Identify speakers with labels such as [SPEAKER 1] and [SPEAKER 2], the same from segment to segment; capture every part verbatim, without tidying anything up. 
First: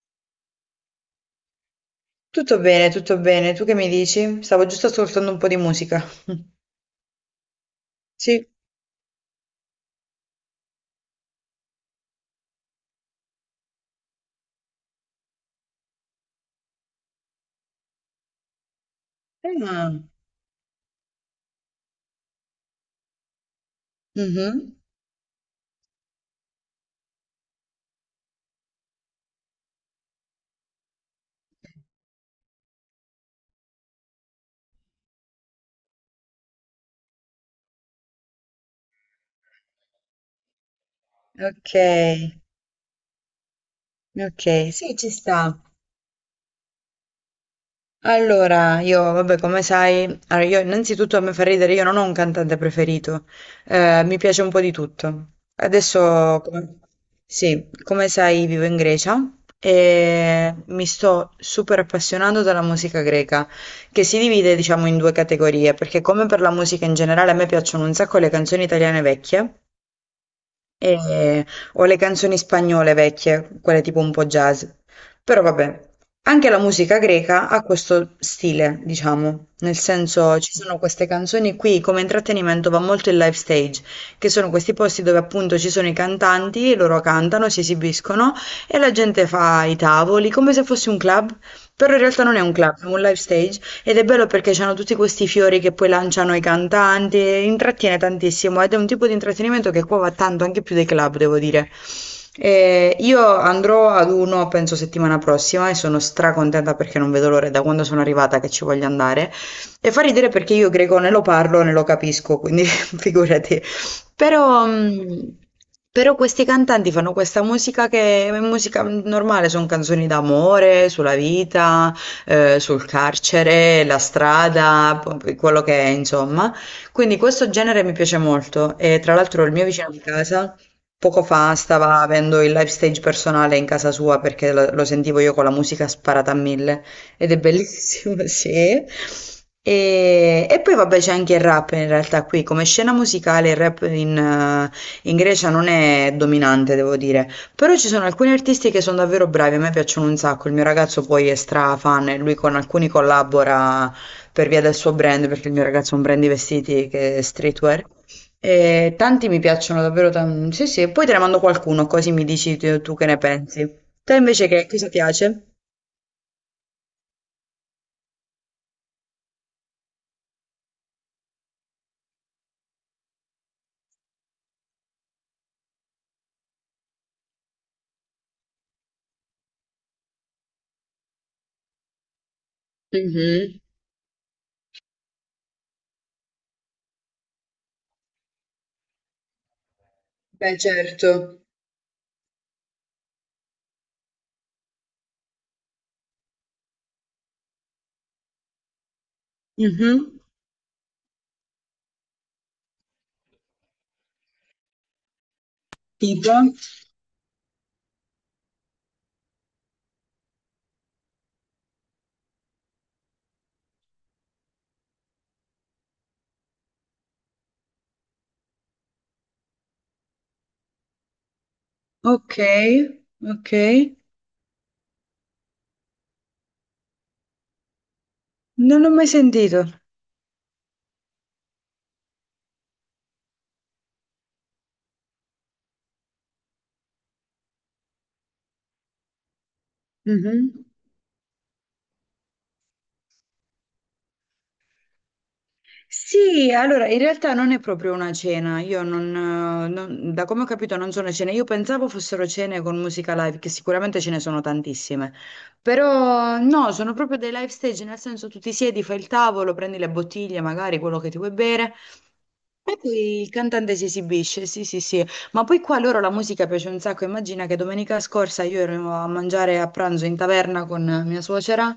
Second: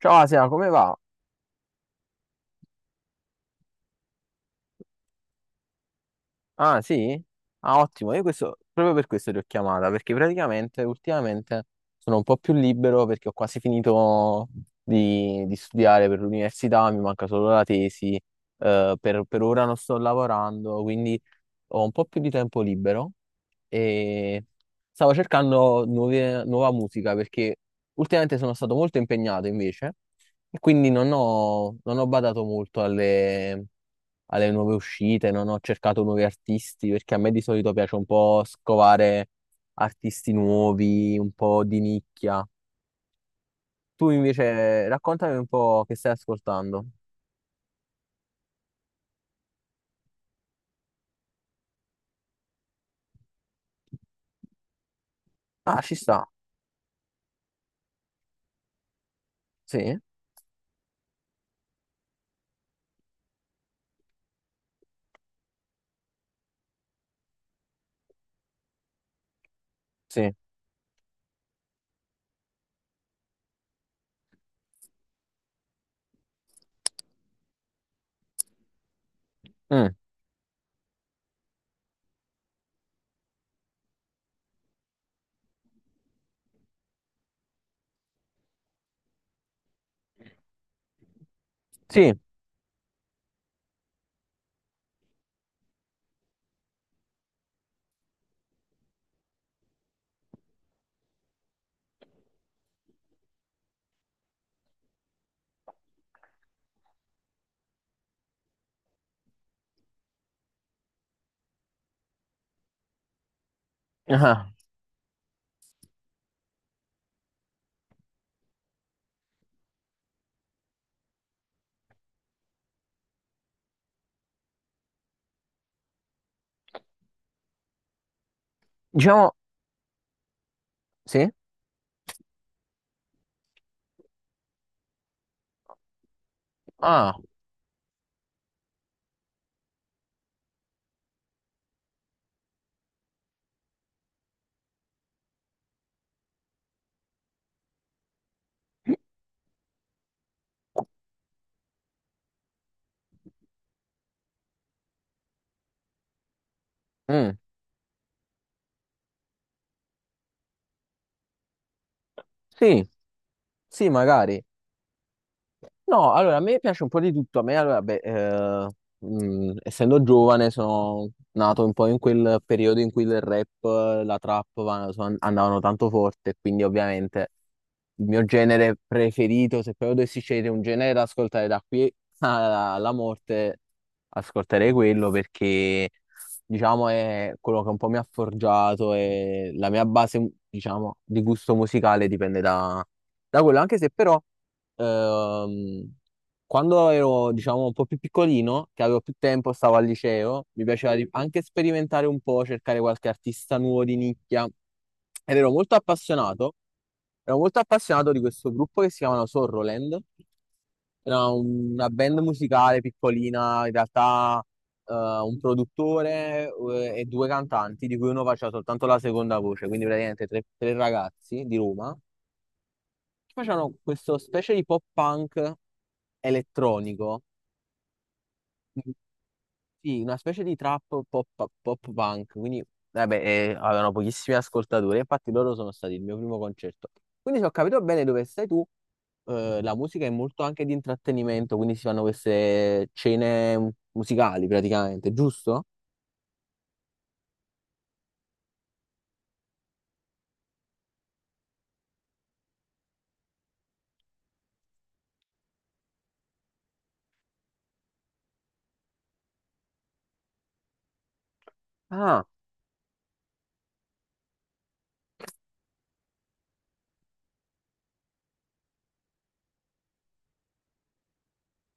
[SPEAKER 1] Ciao Asia, come va?
[SPEAKER 2] Tutto bene, tutto bene. Tu che mi dici? Stavo giusto ascoltando un po' di musica.
[SPEAKER 1] Ah, sì? Ah, ottimo, io
[SPEAKER 2] Sì.
[SPEAKER 1] questo, proprio per questo ti ho chiamata, perché praticamente ultimamente sono un po' più libero perché ho quasi finito di, di studiare per l'università, mi manca solo la tesi, eh, per, per ora non sto
[SPEAKER 2] Ah,
[SPEAKER 1] lavorando, quindi ho un po' più di tempo libero e
[SPEAKER 2] mhm.
[SPEAKER 1] stavo cercando nuove- nuova musica perché ultimamente sono stato molto impegnato invece e quindi non ho, non ho badato molto alle, alle nuove uscite, non ho cercato nuovi artisti perché a me di solito piace un po' scovare artisti nuovi, un po'
[SPEAKER 2] Ok,
[SPEAKER 1] di nicchia. Tu
[SPEAKER 2] ok,
[SPEAKER 1] invece
[SPEAKER 2] sì, ci
[SPEAKER 1] raccontami un
[SPEAKER 2] sta.
[SPEAKER 1] po' che stai ascoltando.
[SPEAKER 2] Allora, io, vabbè, come sai, allora io innanzitutto a me fa ridere, io non ho un cantante preferito, eh, mi piace un po' di tutto.
[SPEAKER 1] Ah, ci sta,
[SPEAKER 2] Adesso, come- sì, come sai, vivo in Grecia
[SPEAKER 1] sì,
[SPEAKER 2] e mi sto super appassionando della musica greca, che si divide, diciamo, in due categorie, perché come per la musica in generale, a me piacciono un sacco le canzoni italiane vecchie,
[SPEAKER 1] sì.
[SPEAKER 2] e o le canzoni spagnole vecchie, quelle tipo un po' jazz. Però vabbè, anche la musica greca ha questo stile, diciamo, nel
[SPEAKER 1] Mm,
[SPEAKER 2] senso ci sono queste canzoni qui, come intrattenimento va molto il live stage, che sono questi posti dove appunto ci sono i cantanti, loro cantano, si esibiscono e la gente fa i tavoli, come se fosse un club, però in
[SPEAKER 1] sì.
[SPEAKER 2] realtà non è un club, è un live stage ed è bello perché c'hanno tutti questi fiori che poi lanciano i cantanti, e intrattiene tantissimo ed è un tipo di intrattenimento che qua va tanto, anche più dei club, devo dire. Eh, io andrò ad uno, penso settimana prossima, e sono stracontenta perché non vedo l'ora da quando sono arrivata che ci voglio andare. E fa ridere perché io greco ne lo parlo, ne lo capisco, quindi figurati.
[SPEAKER 1] Ah,
[SPEAKER 2] Però, mh, però questi cantanti fanno questa musica che è musica normale, sono canzoni d'amore, sulla vita, eh, sul carcere, la strada, p- quello che è, insomma. Quindi questo genere mi piace molto e tra
[SPEAKER 1] diciamo,
[SPEAKER 2] l'altro il mio vicino di casa poco
[SPEAKER 1] sì,
[SPEAKER 2] fa stava avendo il live stage personale in casa sua perché lo, lo sentivo io con la musica sparata a mille
[SPEAKER 1] ah.
[SPEAKER 2] ed è bellissimo, sì. E, e poi vabbè c'è anche il rap in realtà qui, come scena musicale il rap in, eh, in Grecia non è dominante, devo dire. Però ci sono alcuni artisti che sono davvero bravi, a me piacciono un sacco, il mio ragazzo poi è stra fan e lui con alcuni collabora per via del suo brand, perché il mio ragazzo ha un brand di vestiti che è
[SPEAKER 1] Mm.
[SPEAKER 2] streetwear. E tanti mi piacciono davvero tanto. Sì, sì, poi te ne mando qualcuno, così mi dici tu,
[SPEAKER 1] Sì,
[SPEAKER 2] tu che ne pensi.
[SPEAKER 1] sì,
[SPEAKER 2] Te
[SPEAKER 1] magari.
[SPEAKER 2] invece che cosa piace?
[SPEAKER 1] No, allora a me piace un po' di tutto. A me, allora, beh, eh, mh, essendo giovane, sono nato un po' in quel periodo in cui il rap, eh, la trap va- so- andavano tanto forte, quindi ovviamente il mio genere preferito, se proprio dovessi scegliere un genere da ascoltare da qui alla, alla morte,
[SPEAKER 2] Mhm.
[SPEAKER 1] ascolterei quello perché, diciamo, è quello che un po' mi ha forgiato e la mia base,
[SPEAKER 2] Beh,
[SPEAKER 1] diciamo,
[SPEAKER 2] certo.
[SPEAKER 1] di gusto musicale dipende da da quello, anche se però ehm, quando ero, diciamo, un po' più piccolino, che avevo più tempo, stavo al
[SPEAKER 2] Mhm.
[SPEAKER 1] liceo, mi piaceva di- anche sperimentare un po', cercare qualche artista nuovo di nicchia. Ed ero molto
[SPEAKER 2] Tipo?
[SPEAKER 1] appassionato, ero molto appassionato di questo gruppo che si chiamano Sorroland. Era una band musicale piccolina, in realtà eh, un produttore eh, e due cantanti, di cui uno faceva soltanto la seconda voce, quindi praticamente tre, tre ragazzi di Roma
[SPEAKER 2] Ok,
[SPEAKER 1] che
[SPEAKER 2] ok.
[SPEAKER 1] facevano questo specie di pop punk elettronico,
[SPEAKER 2] Non
[SPEAKER 1] mm,
[SPEAKER 2] l'ho mai sentito.
[SPEAKER 1] sì, una specie di trap pop, pop punk, quindi vabbè, eh, avevano pochissimi ascoltatori, infatti loro sono stati il mio primo concerto. Quindi se ho capito bene dove stai tu, eh, la musica è molto anche
[SPEAKER 2] Mhm.
[SPEAKER 1] di intrattenimento, quindi si fanno queste cene musicali praticamente, giusto?
[SPEAKER 2] Sì, allora in realtà non è proprio una cena, io non, eh, non- da come ho capito non sono cene, io pensavo fossero cene con musica live, che sicuramente ce ne sono tantissime, però no, sono proprio dei live stage, nel senso tu ti siedi, fai il tavolo, prendi le bottiglie, magari quello che ti vuoi bere,
[SPEAKER 1] Ah,
[SPEAKER 2] e poi il cantante si esibisce, sì sì sì, ma poi qua loro la musica piace un sacco, immagina che domenica scorsa io ero a mangiare a pranzo in taverna con mia suocera.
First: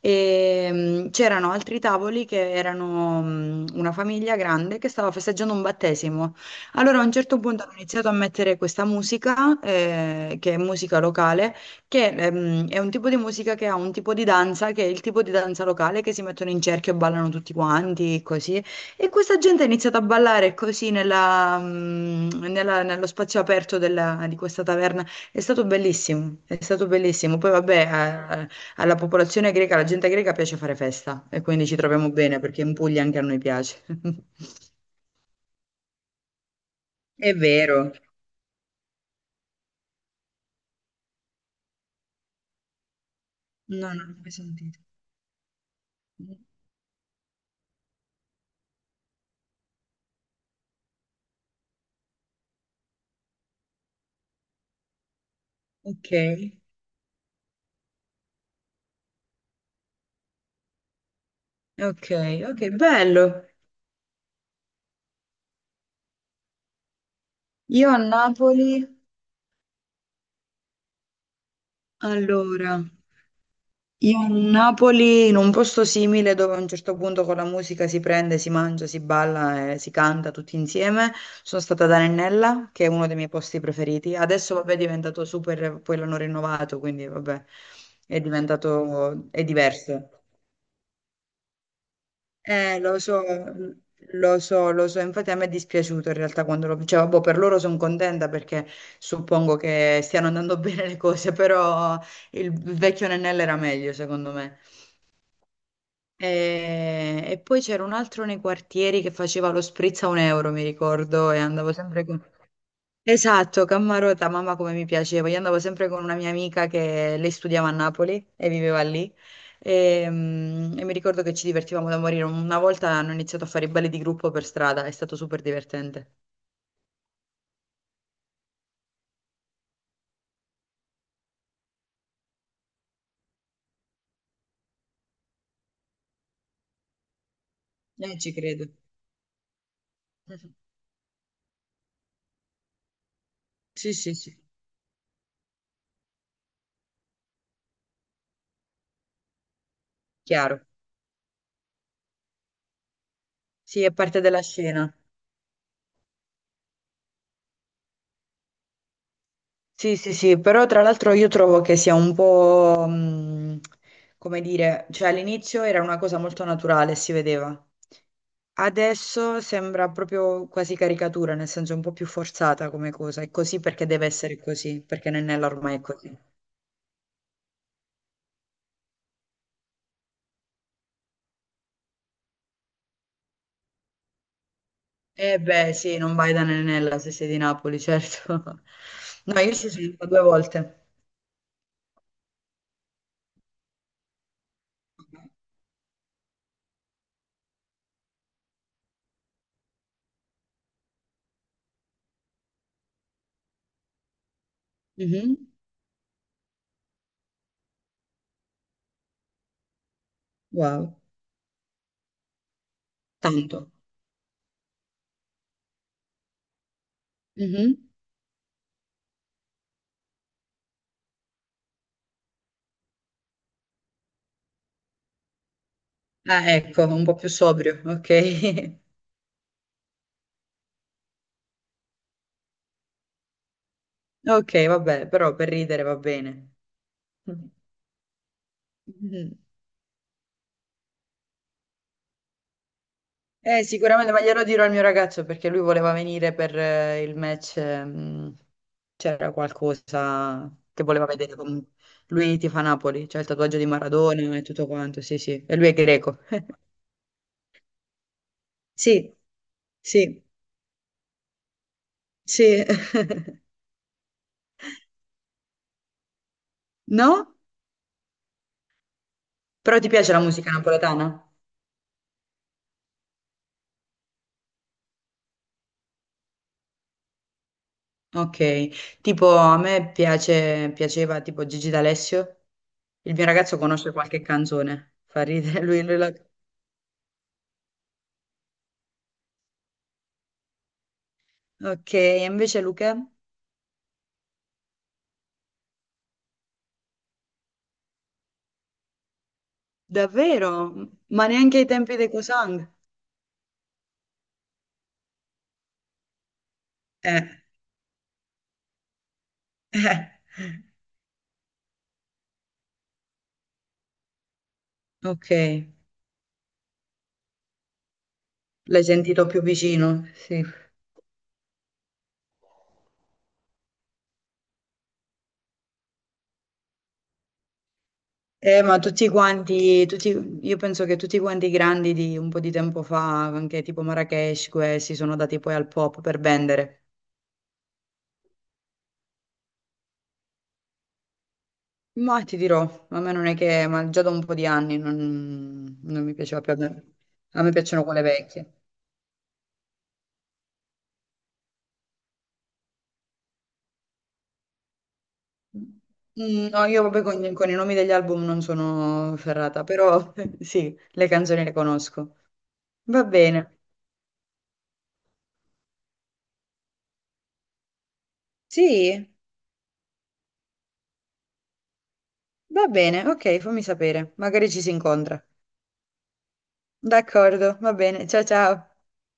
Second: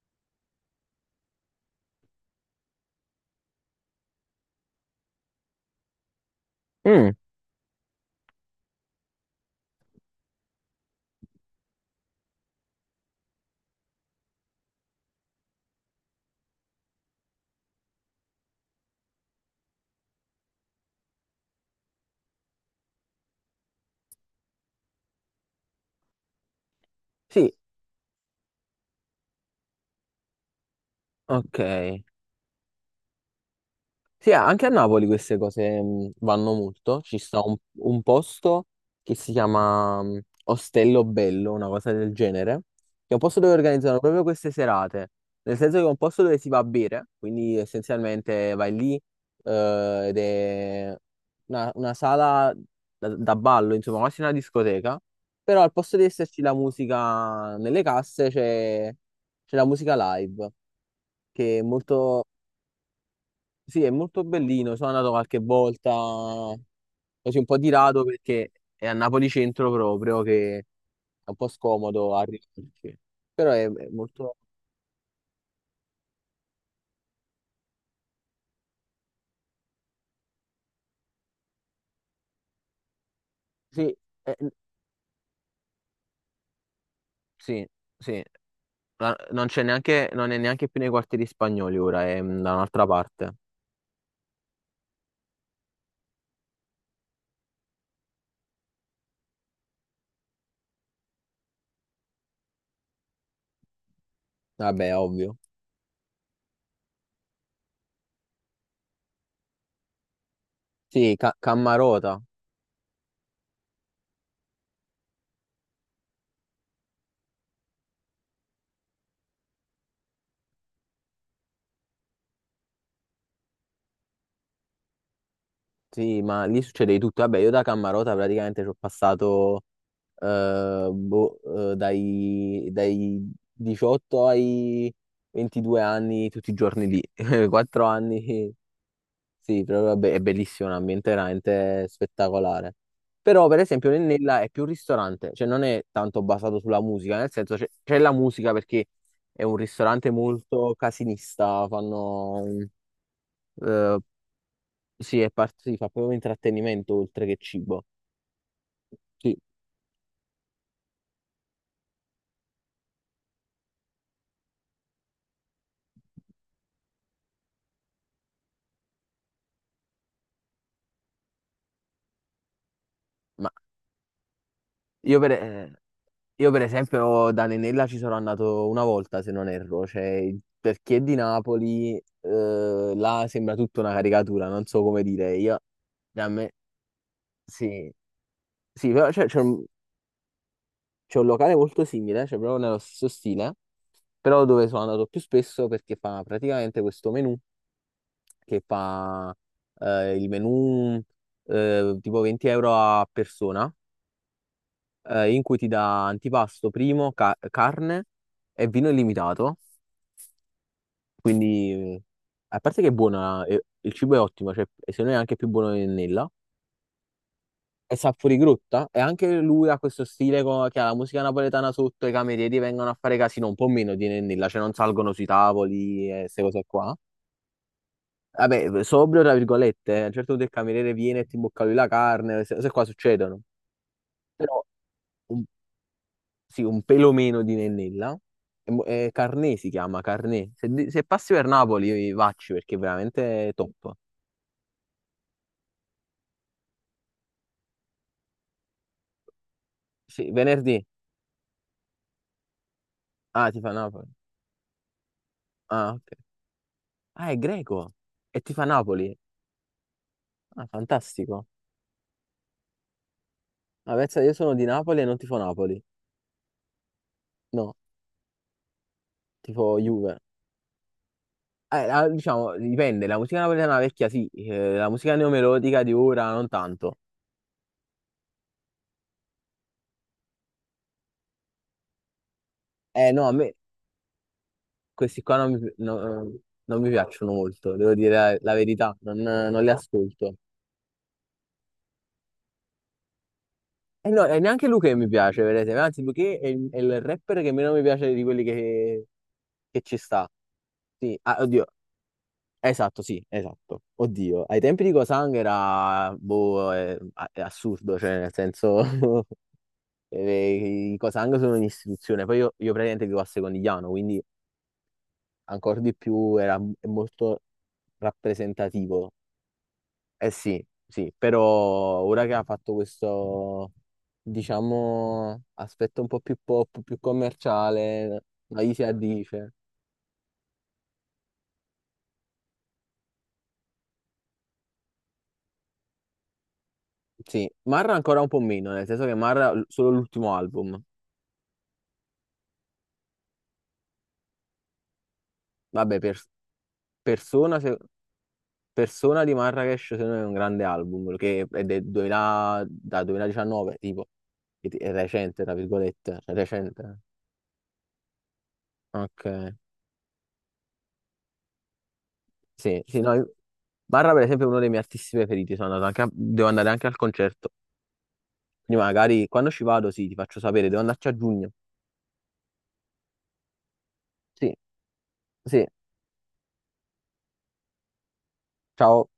[SPEAKER 2] E mh, c'erano altri tavoli che erano mh, una famiglia grande che stava festeggiando un battesimo. Allora a un
[SPEAKER 1] mm,
[SPEAKER 2] certo punto hanno iniziato a mettere questa musica, eh, che è musica locale, che ehm, è un tipo di musica che ha un tipo di danza, che è il tipo di danza locale che si mettono in cerchio e ballano tutti quanti, così. E questa gente ha iniziato a ballare così nella, mm, nella- nello spazio aperto della- di questa taverna. È stato bellissimo, è stato bellissimo. Poi
[SPEAKER 1] sì,
[SPEAKER 2] vabbè, eh, alla popolazione greca, alla gente greca piace fare festa e
[SPEAKER 1] ok.
[SPEAKER 2] quindi ci troviamo bene perché in Puglia anche a noi piace.
[SPEAKER 1] Sì, anche a Napoli queste cose mh, vanno molto. Ci
[SPEAKER 2] È
[SPEAKER 1] sta un,
[SPEAKER 2] vero.
[SPEAKER 1] un posto che si chiama mh, Ostello Bello, una cosa del genere, che è un posto dove
[SPEAKER 2] No,
[SPEAKER 1] organizzano
[SPEAKER 2] non l'ho
[SPEAKER 1] proprio
[SPEAKER 2] mai
[SPEAKER 1] queste
[SPEAKER 2] sentito.
[SPEAKER 1] serate, nel senso che è un posto dove si va a bere, quindi essenzialmente vai lì eh, ed è una, una sala da, da ballo, insomma, quasi una discoteca, però al posto di
[SPEAKER 2] Ok,
[SPEAKER 1] esserci la musica nelle casse c'è c'è la musica live, che è
[SPEAKER 2] ok,
[SPEAKER 1] molto
[SPEAKER 2] ok, bello.
[SPEAKER 1] sì, è molto bellino, sono andato qualche volta, così un po' di
[SPEAKER 2] Io a
[SPEAKER 1] rado perché
[SPEAKER 2] Napoli,
[SPEAKER 1] è a Napoli centro proprio, che è un po' scomodo
[SPEAKER 2] allora.
[SPEAKER 1] arrivarci. Però è, è
[SPEAKER 2] Io a
[SPEAKER 1] molto...
[SPEAKER 2] Napoli, in un posto simile dove a un certo punto con la musica si prende, si mangia, si balla e si canta tutti insieme, sono stata ad Arenella, che è uno dei miei posti
[SPEAKER 1] Sì,
[SPEAKER 2] preferiti.
[SPEAKER 1] è-
[SPEAKER 2] Adesso vabbè è diventato super, poi l'hanno rinnovato, quindi vabbè
[SPEAKER 1] sì,
[SPEAKER 2] è
[SPEAKER 1] sì. La-
[SPEAKER 2] diventato, è
[SPEAKER 1] non c'è neanche,
[SPEAKER 2] diverso.
[SPEAKER 1] non è neanche più nei quartieri spagnoli ora, è mm, da
[SPEAKER 2] Eh,
[SPEAKER 1] un'altra
[SPEAKER 2] lo so,
[SPEAKER 1] parte.
[SPEAKER 2] lo so, lo so, infatti a me è dispiaciuto in realtà quando lo... Cioè, boh, per loro sono contenta perché suppongo che stiano andando bene le cose, però il vecchio Nennella era meglio secondo me.
[SPEAKER 1] Vabbè, ovvio.
[SPEAKER 2] E, e poi c'era un altro nei quartieri che faceva lo spritz a un euro, mi
[SPEAKER 1] Sì,
[SPEAKER 2] ricordo,
[SPEAKER 1] Ca-
[SPEAKER 2] e andavo sempre
[SPEAKER 1] Cammarota.
[SPEAKER 2] con... Esatto, Cammarota, mamma come mi piaceva. Io andavo sempre con una mia amica che lei studiava a Napoli e viveva lì. E, mm, e mi ricordo che ci divertivamo da morire. Una volta hanno iniziato a fare i balli di gruppo per strada, è stato super divertente.
[SPEAKER 1] Sì, ma lì succede di tutto. Vabbè, io da Cammarota praticamente ci ho passato eh, boh, eh, dai, dai diciotto ai ventidue anni tutti i giorni lì. Quattro
[SPEAKER 2] Eh, ci
[SPEAKER 1] anni,
[SPEAKER 2] credo.
[SPEAKER 1] sì, però vabbè, è bellissimo, è un ambiente veramente spettacolare. Però, per esempio,
[SPEAKER 2] Sì, sì, sì,
[SPEAKER 1] Nennella è più un ristorante, cioè non è tanto basato sulla musica, nel senso c'è c'è la musica perché è un ristorante
[SPEAKER 2] chiaro.
[SPEAKER 1] molto casinista, fanno...
[SPEAKER 2] Sì, è
[SPEAKER 1] eh,
[SPEAKER 2] parte della scena.
[SPEAKER 1] sì, è par- si fa proprio intrattenimento oltre che cibo. Sì,
[SPEAKER 2] Sì, sì, sì, però tra l'altro io trovo che sia un po', mh, come dire, cioè all'inizio era una cosa molto naturale, si vedeva. Adesso sembra proprio quasi caricatura, nel senso un po' più forzata come cosa. È
[SPEAKER 1] ma
[SPEAKER 2] così perché deve essere così, perché
[SPEAKER 1] io per,
[SPEAKER 2] Nennella
[SPEAKER 1] eh,
[SPEAKER 2] ormai è così.
[SPEAKER 1] io per esempio da Nenella ci sono andato una volta, se non erro, cioè per chi è di Napoli, eh, là sembra tutta una caricatura, non so come dire.
[SPEAKER 2] Eh
[SPEAKER 1] Io,
[SPEAKER 2] beh, sì, non
[SPEAKER 1] da
[SPEAKER 2] vai da
[SPEAKER 1] me,
[SPEAKER 2] Nennella se sei di Napoli,
[SPEAKER 1] sì,
[SPEAKER 2] certo.
[SPEAKER 1] sì, però cioè, c'è
[SPEAKER 2] No, io
[SPEAKER 1] un,
[SPEAKER 2] ci sono stata due volte.
[SPEAKER 1] c'è un locale molto simile, cioè proprio nello stesso stile, però dove sono andato più spesso perché fa praticamente questo menù che fa eh, il menù eh, tipo venti euro a persona eh,
[SPEAKER 2] Mhm.
[SPEAKER 1] in cui ti dà antipasto primo, ca- carne e vino illimitato.
[SPEAKER 2] Wow,
[SPEAKER 1] Quindi, eh, a parte che è buona, eh,
[SPEAKER 2] tanto.
[SPEAKER 1] il cibo è ottimo, cioè, e secondo me è anche più buono di Nella.
[SPEAKER 2] Mhm.
[SPEAKER 1] È sapori Grotta e anche lui ha questo stile co- che ha la musica napoletana sotto, i camerieri vengono a fare casino un po' meno di Nennilla, cioè non salgono sui tavoli e queste
[SPEAKER 2] Ah,
[SPEAKER 1] cose
[SPEAKER 2] ecco,
[SPEAKER 1] qua.
[SPEAKER 2] un po' più sobrio, ok.
[SPEAKER 1] Vabbè, sobrio tra virgolette, eh, a un certo punto il cameriere viene e ti imbocca lui la carne, queste cose qua succedono.
[SPEAKER 2] Ok,
[SPEAKER 1] Però
[SPEAKER 2] vabbè, però per ridere va bene.
[SPEAKER 1] sì, un pelo meno di Nennella. E mo- e
[SPEAKER 2] Mhm.
[SPEAKER 1] Carné si chiama, Carné. Se, di- se passi per Napoli, vacci perché è veramente
[SPEAKER 2] Eh,
[SPEAKER 1] top.
[SPEAKER 2] sicuramente, ma glielo dirò al mio ragazzo perché lui voleva venire per eh, il match, ehm, c'era
[SPEAKER 1] Sì,
[SPEAKER 2] qualcosa che
[SPEAKER 1] venerdì.
[SPEAKER 2] voleva vedere. con- Lui tifa Napoli, c'è il
[SPEAKER 1] Ah,
[SPEAKER 2] tatuaggio
[SPEAKER 1] ti
[SPEAKER 2] di
[SPEAKER 1] fa Napoli.
[SPEAKER 2] Maradona e tutto quanto, sì, sì, e lui è
[SPEAKER 1] Ah, ok.
[SPEAKER 2] greco.
[SPEAKER 1] Ah, è greco. E ti fa
[SPEAKER 2] Sì,
[SPEAKER 1] Napoli.
[SPEAKER 2] sì,
[SPEAKER 1] Ah, fantastico.
[SPEAKER 2] sì.
[SPEAKER 1] Ma pensa, io sono di Napoli e non tifo Napoli.
[SPEAKER 2] No?
[SPEAKER 1] No, tifo
[SPEAKER 2] Però ti piace
[SPEAKER 1] Juve.
[SPEAKER 2] la musica napoletana?
[SPEAKER 1] Eh, la- diciamo, dipende. La musica napoletana vecchia sì, eh, la musica neomelodica di ora non tanto.
[SPEAKER 2] Ok, tipo a me piace, piaceva tipo Gigi D'Alessio,
[SPEAKER 1] Eh,
[SPEAKER 2] il mio
[SPEAKER 1] no, a me
[SPEAKER 2] ragazzo conosce qualche canzone,
[SPEAKER 1] questi
[SPEAKER 2] fa
[SPEAKER 1] qua non
[SPEAKER 2] ridere,
[SPEAKER 1] mi,
[SPEAKER 2] lui, lui la-
[SPEAKER 1] no- non mi piacciono molto, devo dire la, la verità, non, non li ascolto.
[SPEAKER 2] Ok, e invece Luca?
[SPEAKER 1] E no, e neanche Luché mi piace, vedete, anzi Luché è il, è il rapper che meno mi piace di quelli che, che ci sta.
[SPEAKER 2] Davvero?
[SPEAKER 1] Sì,
[SPEAKER 2] Ma
[SPEAKER 1] ah,
[SPEAKER 2] neanche ai
[SPEAKER 1] oddio,
[SPEAKER 2] tempi dei Cosang?
[SPEAKER 1] esatto, sì, esatto. Oddio, ai tempi di Cosang era, boh, è,
[SPEAKER 2] Eh,
[SPEAKER 1] è assurdo, cioè nel senso,
[SPEAKER 2] eh,
[SPEAKER 1] eh, i Cosang sono un'istituzione, poi io, io praticamente vivo a Secondigliano, quindi
[SPEAKER 2] ok,
[SPEAKER 1] ancora di più era è molto
[SPEAKER 2] l'hai
[SPEAKER 1] rappresentativo.
[SPEAKER 2] sentito più vicino,
[SPEAKER 1] Eh
[SPEAKER 2] sì.
[SPEAKER 1] sì, sì, però ora che ha fatto questo, diciamo, aspetto un po' più pop, più commerciale,
[SPEAKER 2] Eh,
[SPEAKER 1] la gli
[SPEAKER 2] ma
[SPEAKER 1] si
[SPEAKER 2] tutti
[SPEAKER 1] addice.
[SPEAKER 2] quanti, tutti- io penso che tutti quanti i grandi di un po' di tempo fa, anche tipo Marrakesh, questi sono dati poi al pop per vendere.
[SPEAKER 1] Sì, Marra ancora un po' meno, nel senso che Marra l- solo l'ultimo album.
[SPEAKER 2] Ma ti dirò, a me non è che, ma già da un po' di anni non,
[SPEAKER 1] Vabbè,
[SPEAKER 2] non mi
[SPEAKER 1] per-
[SPEAKER 2] piaceva più. A me a me
[SPEAKER 1] Persona, se-
[SPEAKER 2] piacciono quelle vecchie.
[SPEAKER 1] Persona di Marracash secondo me è un grande album, che è del duemila da duemiladiciannove, tipo, è è recente, tra virgolette, è
[SPEAKER 2] Mm, no, io
[SPEAKER 1] recente.
[SPEAKER 2] proprio con, con i nomi degli album non sono
[SPEAKER 1] Ok,
[SPEAKER 2] ferrata, però sì, le canzoni le conosco.
[SPEAKER 1] sì, sì,
[SPEAKER 2] Va
[SPEAKER 1] no, io-
[SPEAKER 2] bene.
[SPEAKER 1] Barra per esempio è uno dei miei artisti preferiti, sono andato anche a- devo andare anche al concerto. Quindi
[SPEAKER 2] Sì,
[SPEAKER 1] magari quando ci vado, sì, ti faccio sapere, devo andarci a giugno.
[SPEAKER 2] va bene, ok, fammi sapere. Magari
[SPEAKER 1] Sì,
[SPEAKER 2] ci si incontra.
[SPEAKER 1] sì,
[SPEAKER 2] D'accordo, va bene. Ciao ciao.
[SPEAKER 1] ciao.